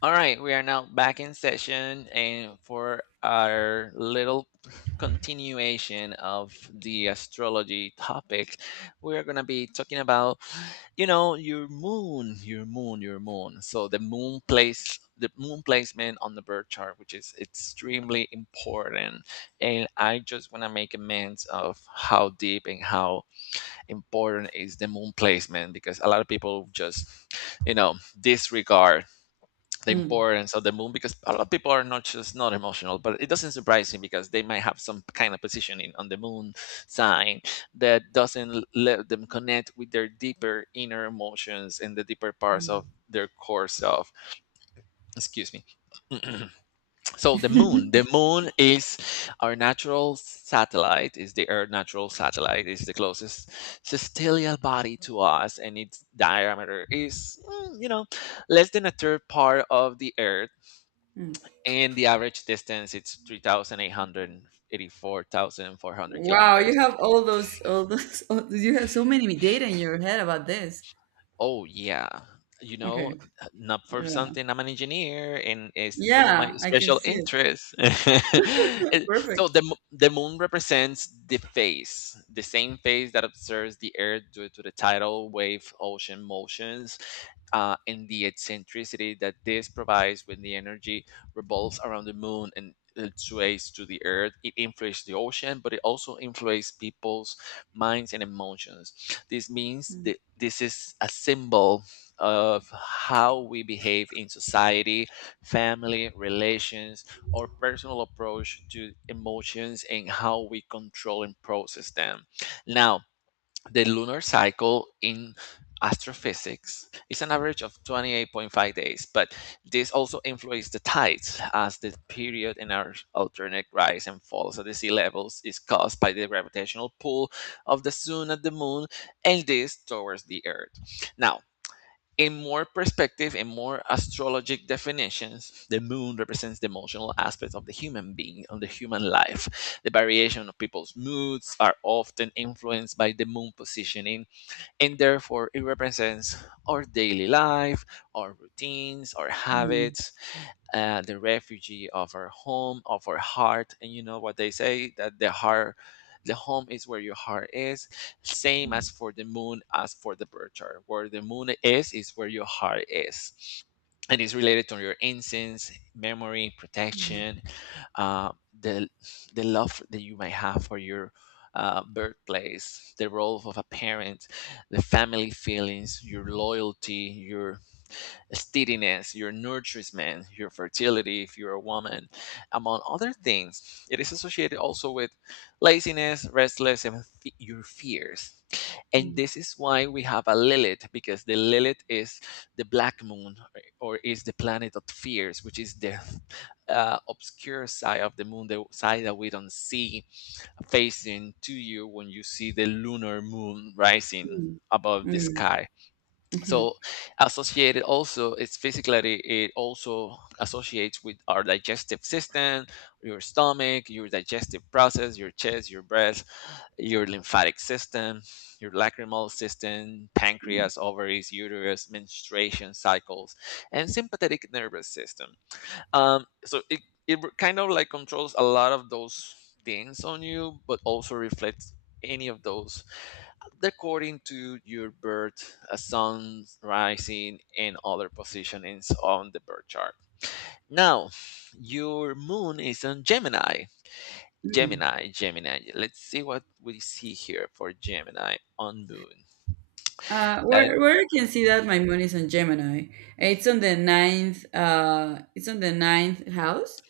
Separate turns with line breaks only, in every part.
All right, we are now back in session and for our little continuation of the astrology topic, we're going to be talking about, your moon, your moon, your moon. So the moon placement on the birth chart, which is extremely important. And I just want to make amends of how deep and how important is the moon placement because a lot of people just, you know, disregard the
Mm,
importance of the moon because a lot of people are not just not emotional, but it doesn't surprise me because they might have some kind of positioning on the moon sign that doesn't let them connect with their deeper inner emotions and the deeper parts
mm,
of their core self. Excuse me. So the moon the moon is our natural satellite, is the earth natural satellite, is the closest celestial body to us, and its diameter is less than a third part of the earth.
mm.
And the average distance, it's three thousand eight hundred eighty-four thousand four hundred
Wow,
kilometers.
you have all those, you have so many data in your head about this.
Oh yeah, you know,
Okay,
not for
yeah,
something. I'm an engineer, and it's no my
yeah, I can
special
see it.
interest. So
Perfect.
the moon represents the phase, the same phase that observes the Earth due to the tidal wave ocean motions, and the eccentricity that this provides when the energy revolves around the moon and it sways to the Earth. It influences the ocean, but it also influences people's minds and emotions. This means
Mm,
that this is a symbol of how we behave in society, family, relations, or personal approach to emotions and how we control and process them. Now, the lunar cycle in astrophysics is an average of 28.5 days, but this also influences the tides, as the period in our alternate rise and falls at the sea levels is caused by the gravitational pull of the sun at the moon and this towards the earth. Now, in more perspective and more astrologic definitions, the moon represents the emotional aspects of the human being and the human life. The variation of people's moods are often influenced by the moon positioning, and therefore it represents our daily life, our routines, our
mm,
habits, the refugee of our home, of our heart. And you know what they say, that the heart, the home is where your heart is. Same as
mm,
for the moon, as for the birth chart. Where the moon is where your heart is. And it's related to your incense, memory,
mm,
protection, uh, the love that you might have for your birthplace, the role of a parent, the family feelings, your loyalty, your steadiness, your nourishment, your fertility if you're a woman, among other things. It is associated also with laziness, restless, and your fears. And
mm,
this is why we have a Lilith, because the Lilith is the black moon, or is the planet of fears, which is the obscure side of the moon, the side that we don't see, facing to you when you see the lunar moon rising
mm,
above the
mm,
sky.
mhm,
So, associated also, it's physically, it also associates with our digestive system, your stomach, your digestive process, your chest, your breast, your lymphatic system, your lacrimal system,
mm.
pancreas, ovaries, uterus, menstruation cycles, and sympathetic nervous system. So it kind of like controls a lot of those things on you, but also reflects any of those according to your birth, sun, rising, and other positionings on the birth chart. Now, your moon is on Gemini. Gemini, Gemini, let's see what we see here for Gemini on moon. Uh,
Where I can see that my moon is on Gemini. It's on the ninth. It's on the ninth house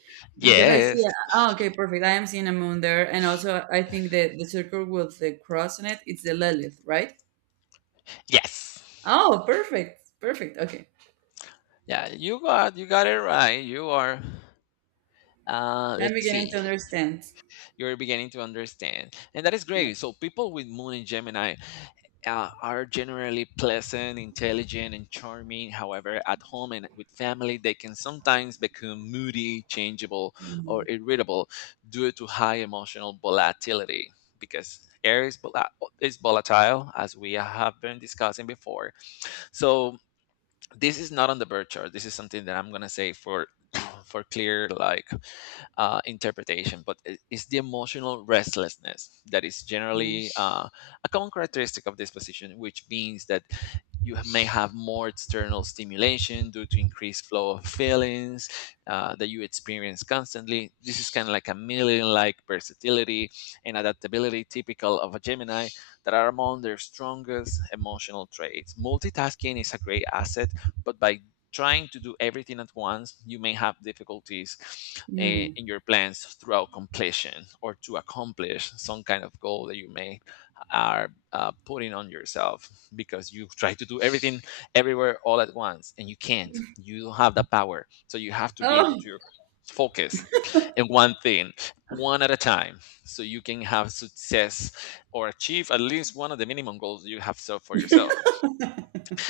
because I see.
yes,
Oh, okay, perfect. I am seeing a moon there, and also I think that the circle with the cross on it, it's the Lilith, right?
yes,
Oh, perfect. Perfect. Okay.
yeah, you got it right. You are, let's
I'm beginning
see.
to understand.
You're beginning to understand. And that is
Yeah.
great. So people with Moon and Gemini are generally pleasant, intelligent, and charming. However, at home and with family, they can sometimes become moody, changeable, or
Mhm.
irritable due to high emotional volatility. Because air is, is volatile, as we have been discussing before. So, this is not on the birth chart. This is something that I'm gonna say for for clear like interpretation, but it's the emotional restlessness that is
Mm.
generally a common characteristic of this position, which means that you may have more external stimulation due to increased flow of feelings that you experience constantly. This is kind of like a million like versatility and adaptability typical of a Gemini that are among their strongest emotional traits. Multitasking is a great asset, but by trying to do everything at once, you may have difficulties, eh,
Mm.
in your plans throughout completion or to accomplish some kind of goal that you may are putting on yourself, because you try to do everything everywhere all at once and you can't. You don't have the power, so you have to be able to
Oh,
focus in one thing, one at a time, so you can have success or achieve at least one of the minimum goals you have set for yourself.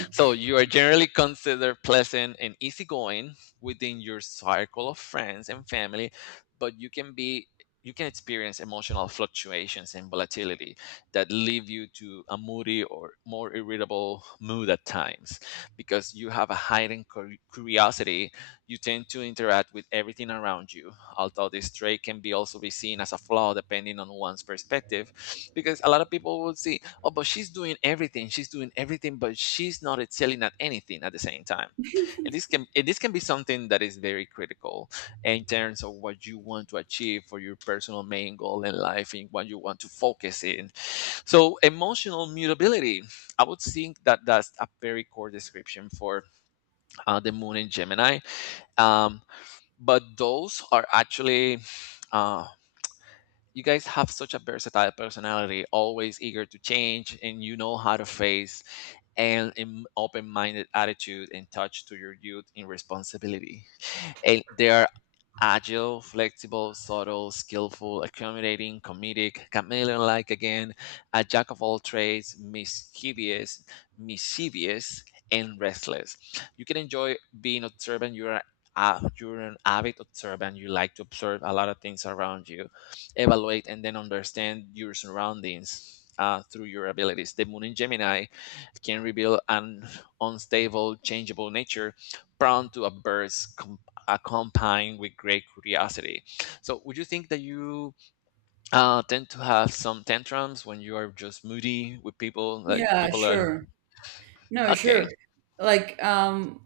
So, you are generally considered pleasant and easygoing within your circle of friends and family, but you can be, you can experience emotional fluctuations and volatility that leave you to a moody or more irritable mood at times. Because you have a heightened curiosity, you tend to interact with everything around you, although this trait can be also be seen as a flaw depending on one's perspective, because a lot of people will see, oh, but she's doing everything, she's doing everything, but she's not excelling at anything at the same time. And this can, and this can be something that is very critical in terms of what you want to achieve for your personal main goal in life and what you want to focus in. So, emotional mutability, I would think that that's a very core description for the moon in Gemini. um, but those are actually, uh, you guys have such a versatile personality, always eager to change, and you know how to face, and an open minded attitude and touch to your youth in responsibility. And they are agile, flexible, subtle, skillful, accommodating, comedic, chameleon like, again, a jack of all trades, mischievous, mischievous, and restless. You can enjoy being observant. You're a, you're an avid observant. You like to observe a lot of things around you, evaluate, and then understand your surroundings through your abilities. The moon in Gemini can reveal an unstable, changeable nature prone to a burst accompanied with great curiosity. So, would you think that you tend to have some tantrums when you are just moody with people? Like,
yeah,
people are.
sure. No,
Okay.
sure. Like,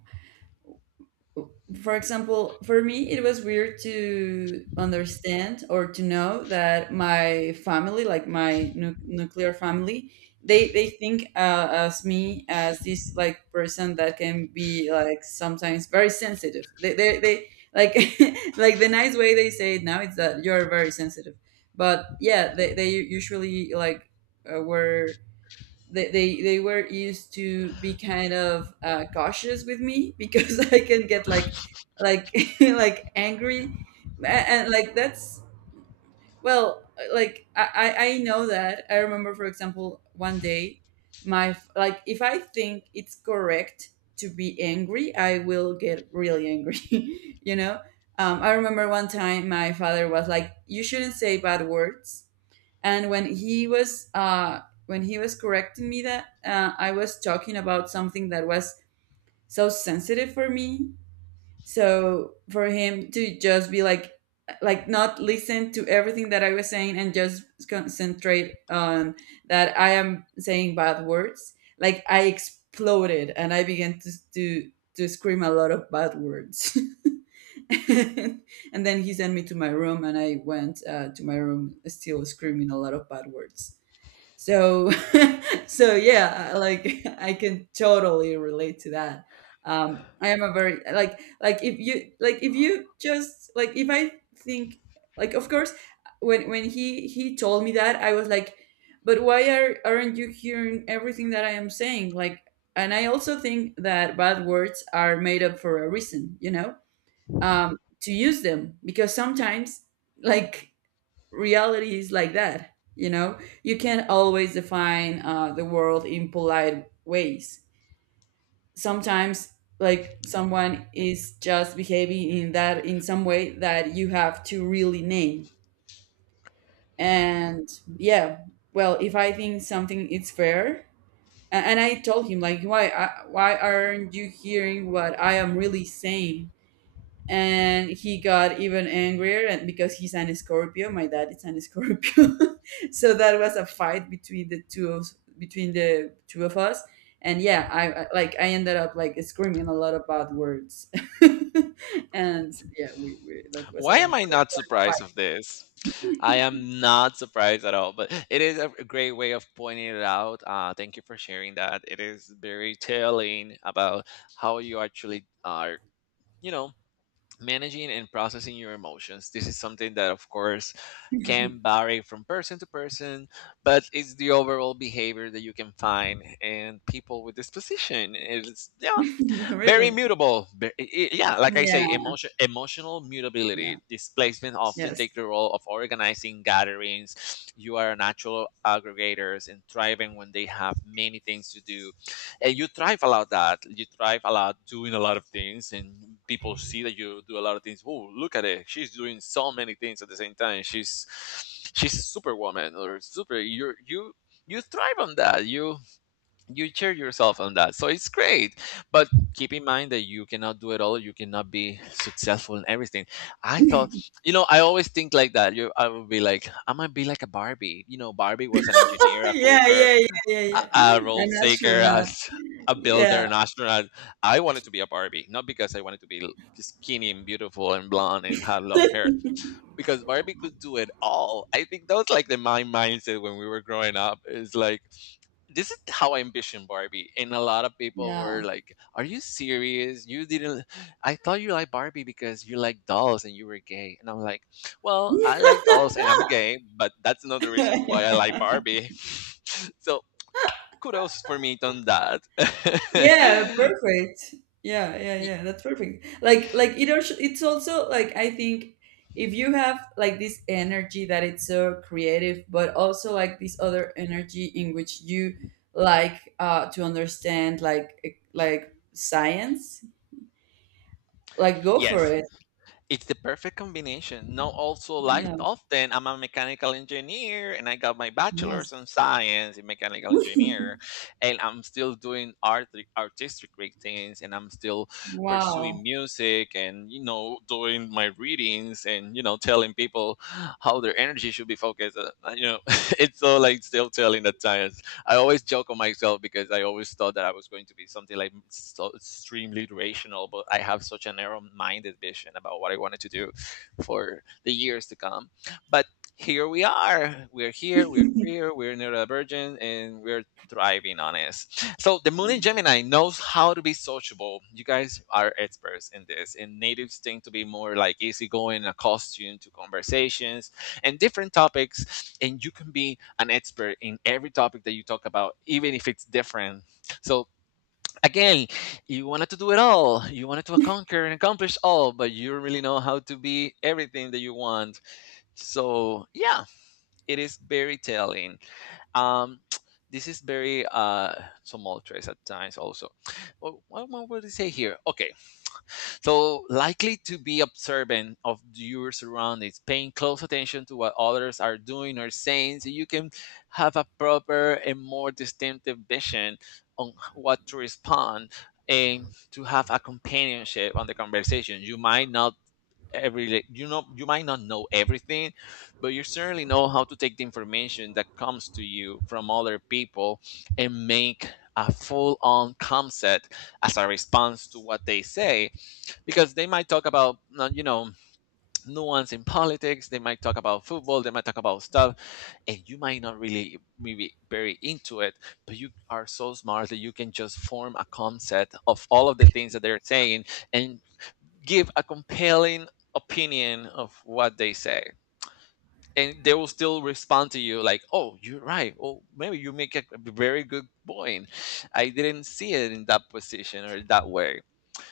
for example, for me, it was weird to understand or to know that my family, like my nuclear family, they think as me as this like person that can be like sometimes very sensitive. They like like the nice way they say it now is that you're very sensitive. But yeah, they usually like were they were used to be kind of cautious with me because I can get like like like angry. Like that's, well, like I know that I remember, for example, one day my like if I think it's correct to be angry, I will get really angry, you know. I remember one time my father was like, you shouldn't say bad words, and when he was correcting me that I was talking about something that was so sensitive for me. So for him to just be like, not listen to everything that I was saying and just concentrate on that I am saying bad words, like I exploded and I began to scream a lot of bad words. And then he sent me to my room and I went to my room still screaming a lot of bad words. So so yeah, like I can totally relate to that. I am a very, like, if you, like, if you just like, if I think, like, of course, when he told me that I was like, but why aren't you hearing everything that I am saying, like. And I also think that bad words are made up for a reason, you know, to use them because sometimes, like, reality is like that, you know, you can't always define the world in polite ways. Sometimes, like, someone is just behaving in that, in some way that you have to really name. And yeah, well, if I think something is fair, and I told him like, why why aren't you hearing what I am really saying. And he got even angrier, and because he's an scorpio, my dad is an scorpio. So that was a fight between the two of, between the two of us. And yeah, like I ended up like screaming a lot of bad words. And yeah, we, that was
Why am
a
I not surprised
fight.
of this? I am not surprised at all, but it is a great way of pointing it out. Thank you for sharing that. It is very telling about how you actually are, you know, managing and processing your emotions. This is something that, of course, can vary from person to person, but it's the overall behavior that you can find in people with this position. It's, yeah, very
Really.
mutable. Yeah, like I
Yeah.
say, emotion, emotional
Yeah.
mutability. Displacement often
Yes.
take the role of organizing gatherings. You are natural aggregators and thriving when they have many things to do, and you thrive a lot, that you thrive a lot doing a lot of things, and people see that you do a lot of things. Oh, look at it, she's doing so many things at the same time, she's a superwoman or super. You're you, you thrive on that. You cheer yourself on that, so it's great. But keep in mind that you cannot do it all, you cannot be successful in everything. I thought, I always think like that, you, I would be like, I might be like a Barbie. Barbie was an engineer, a
Yeah,
cooker,
yeah, yeah, yeah,
a,
yeah,
a role
an
taker,
astronaut.
as a builder,
Yeah.
an astronaut. I wanted to be a Barbie, not because I wanted to be skinny and beautiful and blonde and have long hair. Because Barbie could do it all. I think that was like the my mindset when we were growing up. Is like, this is how I envision Barbie, and a lot of people were
Yeah.
like, "Are you serious? You didn't? I thought you liked Barbie because you like dolls and you were gay." And I'm like, "Well, I like dolls and I'm gay, but that's not the reason why I like Barbie." So, kudos for me on that.
Yeah, perfect. Yeah, yeah,
Y-
yeah. That's perfect. Like it also, it's also like, I think if you have like this energy that it's so creative, but also like this other energy in which you, like, to understand, like, like science, like go for
yes,
it.
it's the perfect combination. Now, also, like
Yeah.
often, I'm a mechanical engineer and I got my
Yes.
bachelor's in science in mechanical engineer, and I'm still doing art, artistic things, and I'm still pursuing
Wow.
music, and doing my readings, and telling people how their energy should be focused. You know, it's all like still telling the time. I always joke on myself because I always thought that I was going to be something like so extremely rational, but I have such a narrow-minded vision about what I wanted to do for the years to come. But here we are. We're here. We're queer. We're neurodivergent, and we're thriving on it. So the Moon in Gemini knows how to be sociable. You guys are experts in this. And natives tend to be more like easygoing, accustomed to conversations, and different topics, and you can be an expert in every topic that you talk about even if it's different. So again, you wanted to do it all, you wanted to conquer and accomplish all, but you don't really know how to be everything that you want. So yeah, it is very telling. um this is very tumultuous at times also. Well, what would I say here? Okay, so, likely to be observant of your surroundings, paying close attention to what others are doing or saying, so you can have a proper and more distinctive vision on what to respond and to have a companionship on the conversation. You might not every. You might not know everything, but you certainly know how to take the information that comes to you from other people and make a full on concept as a response to what they say, because they might talk about nuance in politics, they might talk about football, they might talk about stuff, and you might not really be very into it, but you are so smart that you can just form a concept of all of the things that they're saying and give a compelling opinion of what they say, and they will still respond to you like, oh, you're right, oh, maybe you make a very good point, I didn't see it in that position or that way.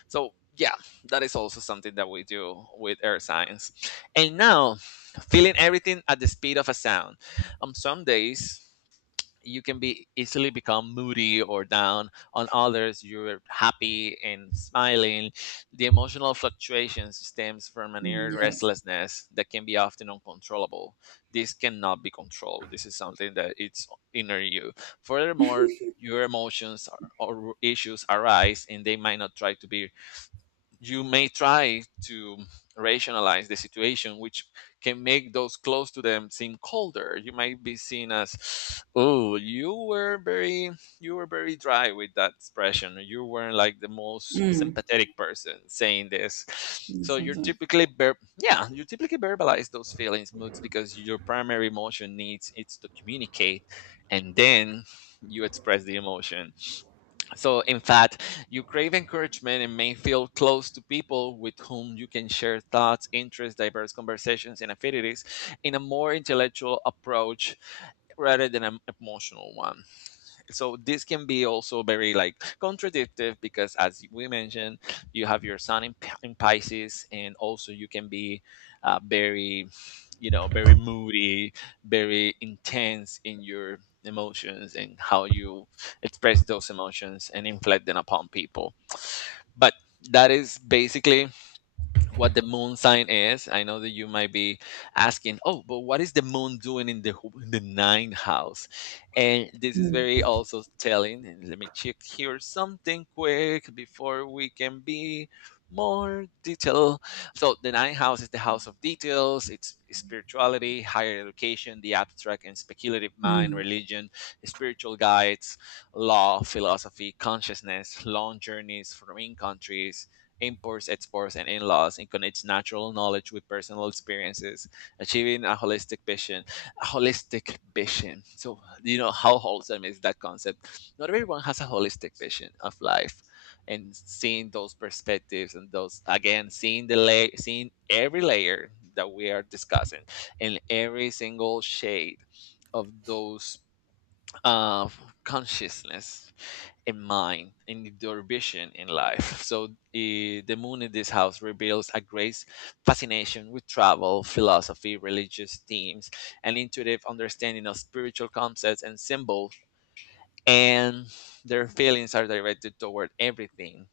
So yeah, that is also something that we do with air science. And now, feeling everything at the speed of a sound. On some days, you can be easily become moody or down. On others, you're happy and smiling. The emotional fluctuations stems from an
Mm,
inner
yes.
restlessness that can be often uncontrollable. This cannot be controlled. This is something that it's inner you. Furthermore, your emotions or issues arise and they might not try to be, you may try to rationalize the situation, which can make those close to them seem colder. You might be seen as, "Oh, you were very dry with that expression. You weren't like the most
Mm.
sympathetic person saying this."
Mm,
So you're
sometimes.
typically, yeah, you typically verbalize those feelings, moods, because your primary emotion needs it's to communicate, and then you express the emotion. So, in fact, you crave encouragement and may feel close to people with whom you can share thoughts, interests, diverse conversations, and affinities in a more intellectual approach rather than an emotional one. So this can be also very like contradictive, because as we mentioned, you have your sun in, in Pisces, and also you can be very, you know, very moody, very intense in your emotions and how you express those emotions and inflict them upon people. But that is basically what the moon sign is. I know that you might be asking, oh, but what is the moon doing in the in the ninth house? And this is
Mm.
very also telling. And let me check here something quick before we can be more detail. So the ninth house is the house of details. It's spirituality, higher education, the abstract and speculative mind,
Mm.
religion, spiritual guides, law, philosophy, consciousness, long journeys, foreign countries, imports, exports, and in laws, and connects natural knowledge with personal experiences, achieving a holistic vision. A holistic vision. So, you know how wholesome is that concept? Not everyone has a holistic vision of life, and seeing those perspectives and those, again, seeing the layer, seeing every layer that we are discussing, and every single shade of those uh, consciousness in mind in their vision in life. So the moon in this house reveals a great fascination with travel, philosophy, religious themes, an intuitive understanding of spiritual concepts and symbols, and their feelings are directed toward everything.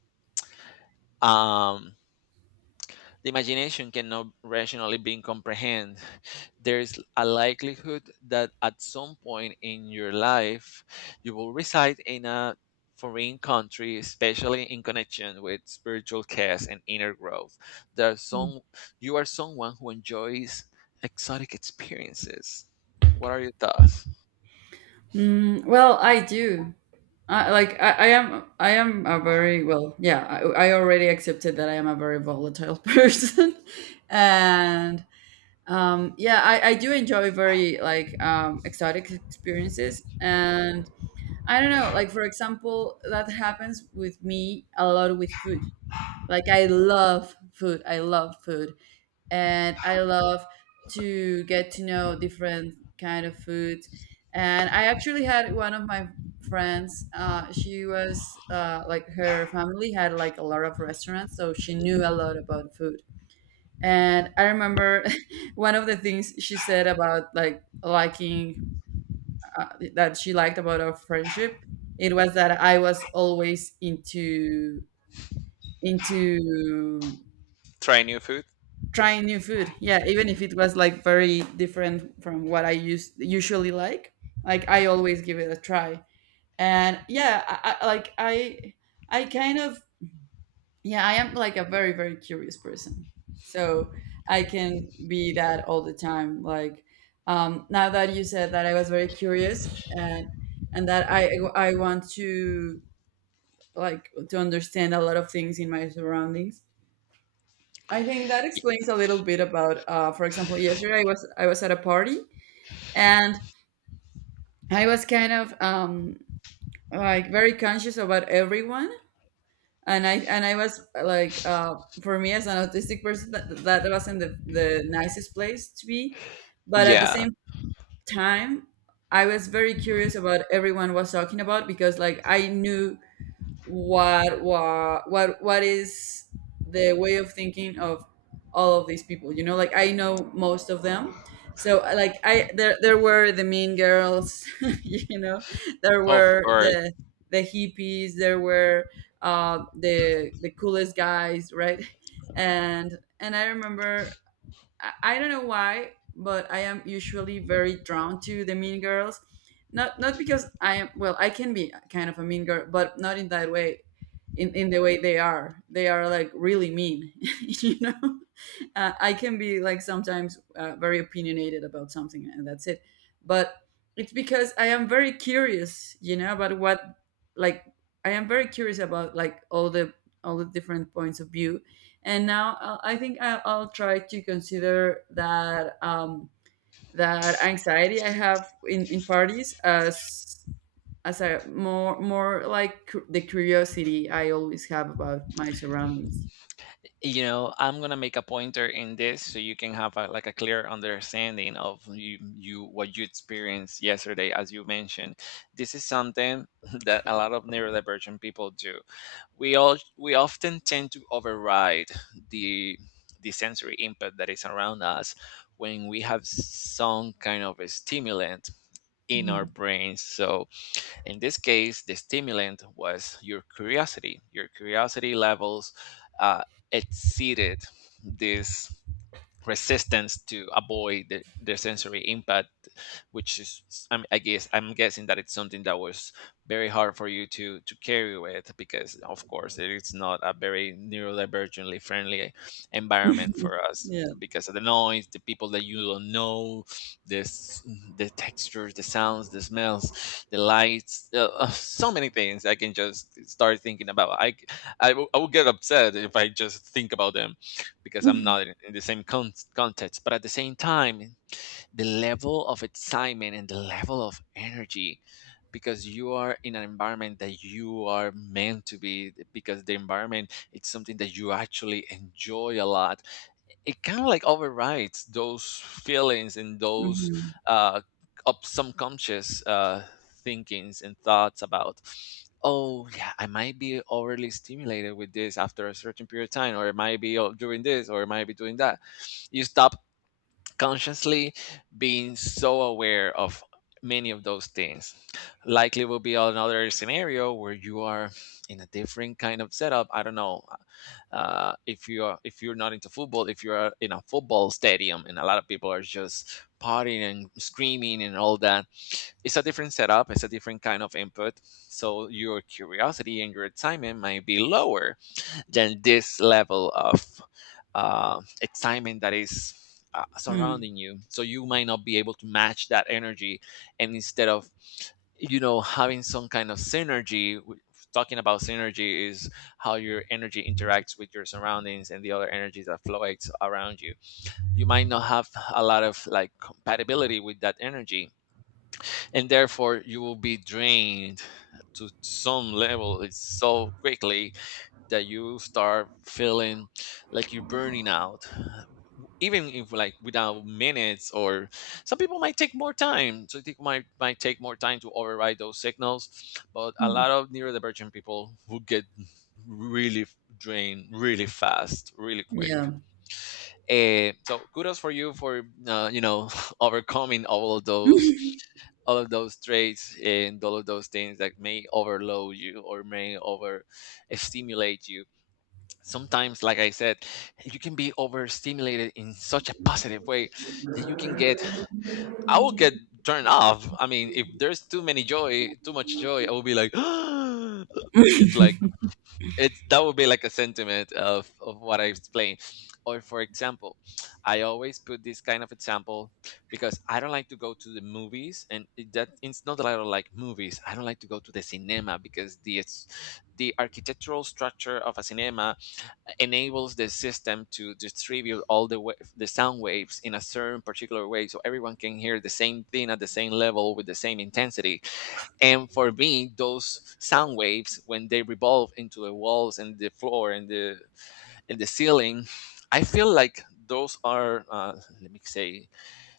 Um, the imagination cannot rationally be comprehended. There is a likelihood that at some point in your life you will reside in a foreign country, especially in connection with spiritual quest and inner growth. There are some, you are someone who enjoys exotic experiences. What are your thoughts?
Mm, well, I do. Like I am a very, well, yeah, I already accepted that I am a very volatile person. And yeah, I do enjoy very like exotic experiences. And I don't know, like, for example, that happens with me a lot with food. Like, I love food, and I love to get to know different kind of food. And I actually had one of my friends. She was, like, her family had like a lot of restaurants, so she knew a lot about food. And I remember one of the things she said about, like, liking, uh, that she liked about our friendship. It was that I was always into
Try new food?
trying new food. Yeah, even if it was like very different from what I used usually, like, I always give it a try. And yeah, like, I kind of, yeah, I am like a very curious person. So I can be that all the time, like, now that you said that I was very curious, and that I want to, like, to understand a lot of things in my surroundings. I think that
Y-
explains a little bit about, for example, yesterday I was at a party, and I was kind of, like, very conscious about everyone. And I was like, for me as an autistic person, that wasn't the nicest place to be. But at the
Yeah,
same time, I was very curious about everyone was talking about, because, like, I knew what is the way of thinking of all of these people, you know, like, I know most of them. So, like, I there, there were the mean girls, you know. There
of
were
course.
the hippies. There were, the coolest guys, right? And I remember, I don't know why, but I am usually very drawn to the mean girls. Not because I am, well, I can be kind of a mean girl, but not in that way. In the way they are like really mean, you know. I can be like sometimes, very opinionated about something, and that's it. But it's because I am very curious, you know, about what, like, I am very curious about, like, all the different points of view. And now I think I'll try to consider that, that anxiety I have in parties as a more, more like, the curiosity I always have about my surroundings.
You know, I'm going to make a pointer in this so you can have a, like a clear understanding of you, you what you experienced yesterday as you mentioned. This is something that a lot of neurodivergent people do. We all, we often tend to override the the sensory input that is around us when we have some kind of a stimulant in our
Hmm.
brains. So in this case, the stimulant was your curiosity. Your curiosity levels uh, exceeded this resistance to avoid the sensory impact, which is, I guess I'm guessing that it's something that was very hard for you to carry with, because of course it is not a very neurodivergently friendly environment for us,
Yeah.
because of the noise, the people that you don't know, this, the textures, the sounds, the smells, the lights, so many things I can just start thinking about. I will, I will get upset if I just think about them, because I'm not in in the same context. But at the same time, the level of excitement and the level of energy, because you are in an environment that you are meant to be, because the environment it's something that you actually enjoy a lot, it kind of like overrides those feelings and those
Mhm.
uh up subconscious thinkings and thoughts about, oh yeah, I might be overly stimulated with this after a certain period of time, or it might be doing this, or it might be doing that. You stop consciously being so aware of many of those things. Likely will be another scenario where you are in a different kind of setup. I don't know, if you are, if you're not into football, if you're in a football stadium and a lot of people are just partying and screaming and all that, it's a different setup, it's a different kind of input, so your curiosity and your excitement might be lower than this level of excitement that is
Hmm.
surrounding you. So you might not be able to match that energy, and instead of, you know, having some kind of synergy. Talking about synergy is how your energy interacts with your surroundings and the other energies that fluctuates around you. You might not have a lot of like compatibility with that energy, and therefore you will be drained to some level it's so quickly that you start feeling like you're burning out, even if like without minutes, or some people might take more time, so it might take more time to override those signals, but a
Hmm.
lot of neurodivergent people who get really drained really fast really
Yeah.
quick. Eh, so kudos for you know overcoming all of those, all of those traits and all of those things that may overload you or may over stimulate you. Sometimes like I said, you can be overstimulated in such a positive way that you can get, I will get turned off. I mean, if there's too many joy, too much joy, I will be like it's like, it's, that would be like a sentiment of what I explained. Or for example, I always put this kind of example, because I don't like to go to the movies, and that it's not that I don't like movies, I don't like to go to the cinema because the it's, the architectural structure of a cinema enables the system to distribute all the the sound waves in a certain particular way so everyone can hear the same thing at the same level with the same intensity, and for me those sound waves when they revolve into the walls and the floor and the ceiling, I feel like those are let me say,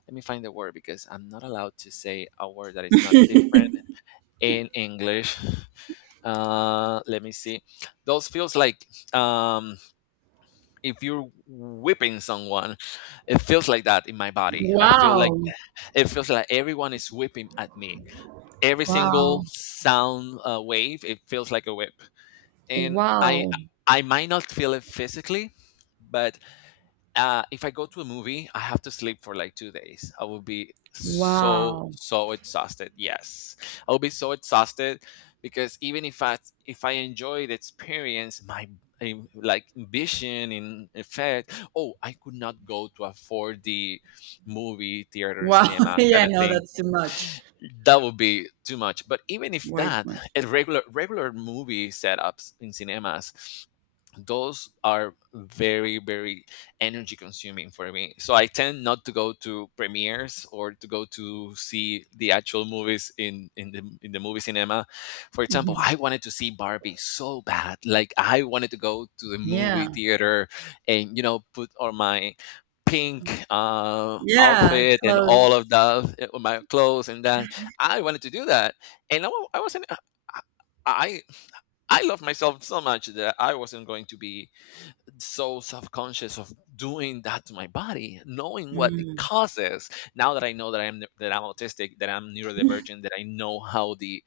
let me find the word because I'm not allowed to say a word that is not different in English. Let me see, those feels like, um, if you're whipping someone, it feels like that in my body. I feel like
Wow.
it feels like everyone is whipping at me, every single
Wow.
sound wave, it feels like a whip. And i
Wow.
i might not feel it physically, but if I go to a movie, I have to sleep for like 2 days. I will be so
Wow.
so exhausted. Yes, I will be so exhausted because even if I, if I enjoy the experience, my like vision in effect. Oh, I could not go to a 4D movie theater
Wow.
cinema kind
Yeah,
of
no,
thing.
that's too much.
That would be too much. But even if
Way too
that,
much.
at regular regular movie setups in cinemas, those are very very energy consuming for me, so I tend not to go to premieres or to go to see the actual movies in the movie cinema. For example,
Mhm.
I wanted to see Barbie so bad, like I wanted to go to the movie
Yeah.
theater and you know put on my pink
Yeah,
outfit and
close.
all of that, my clothes and that. I wanted to do that, and I wasn't, I, I love myself so much that I wasn't going to be so self-conscious of doing that to my body, knowing what it
Mm.
causes. Now that I know that I'm autistic, that I'm neurodivergent, that I know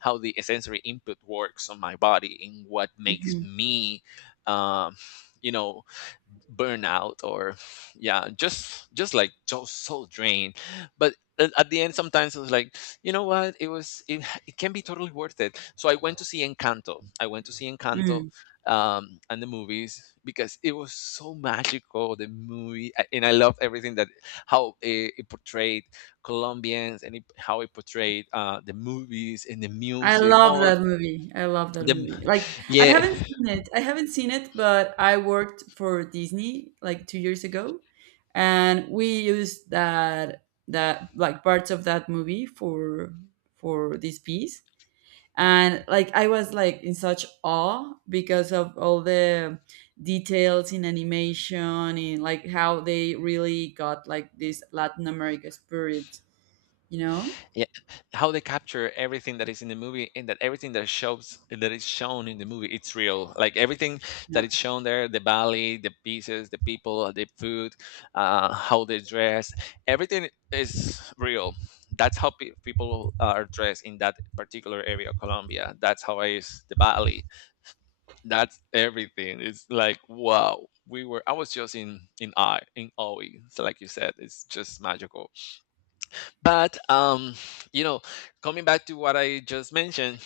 how the sensory input works on my body and what makes
Mhm.
me, um, you know, burnout or yeah just like so so drained. But at the end sometimes it was like, you know what, it was it can be totally worth it. So I went to see Encanto, I went to see Encanto
Mm.
and the movies, because it was so magical the movie, and I love everything that how it portrayed Colombians, and how it portrayed the movies and the music all
I love that
the
movie. Like,
yeah.
I haven't seen it, but I worked for Disney like 2 years ago, and we used that, like, parts of that movie for this piece. And, like, I was like in such awe because of all the details in animation, in, like, how they really got like this Latin America spirit, you know?
Yeah, how they capture everything that is in the movie, and that everything that shows that is shown in the movie, it's real. Like everything that is shown there, the ballet, the pieces, the people, the food, how they dress, everything is real. That's how people are dressed in that particular area of Colombia. That's how I is the ballet. That's everything. It's like wow. We were. I was just in awe, in awe. So like you said, it's just magical. But you know, coming back to what I just mentioned,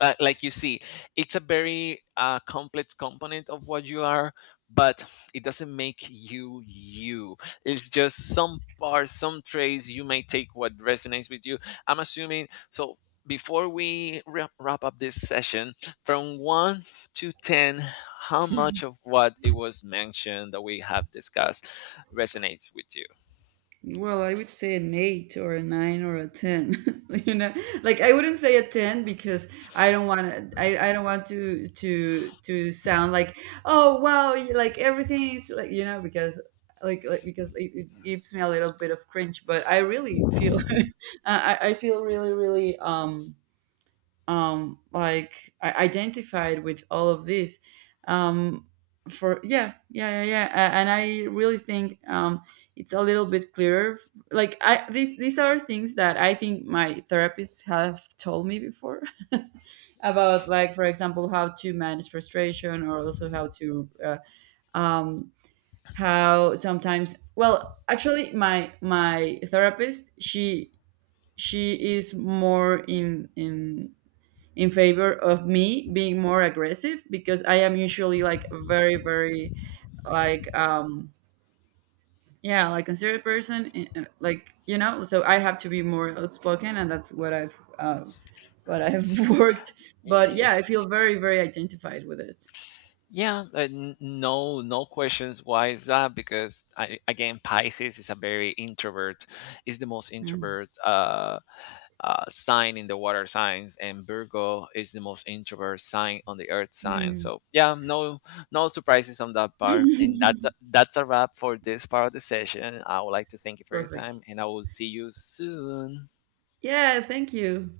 like you see, it's a very complex component of what you are, but it doesn't make you you, it's just some parts some traits you may take what resonates with you, I'm assuming. So before we wrap up this session, from 1 to 10, how much of what it was mentioned that we have discussed resonates with
Well, I would say an eight or a nine or a 10. You know, like, I wouldn't say a 10 because I don't want to. I don't want to to sound like, oh wow, you, like everything is like, you know, because, like, because it gives me a little bit of cringe. But I really feel I feel really like, I identified with all of this. um for, yeah, yeah, yeah, yeah. And I really think, it's a little bit clearer. Like, I these are things that I think my therapists have told me before, about, like, for example, how to manage frustration, or also how to, um how sometimes, well, actually my, my therapist, she is more in, in favor of me being more aggressive, because I am usually like a very like, yeah, like, considerate person. Like, you know, so I have to be more outspoken, and that's what I've, what I've worked. But
you?
yeah, I feel very very identified with it.
Yeah, no, no questions. Why is that? Because I, again, Pisces is a very introvert, is the most
Mm.
introvert sign in the water signs, and Virgo is the most introvert sign on the earth sign.
Mm.
So yeah, no, no surprises on that part. And that's a wrap for this part of the session. I would like to thank you for your
Perfect.
time, and I will see you soon.
Yeah, thank you.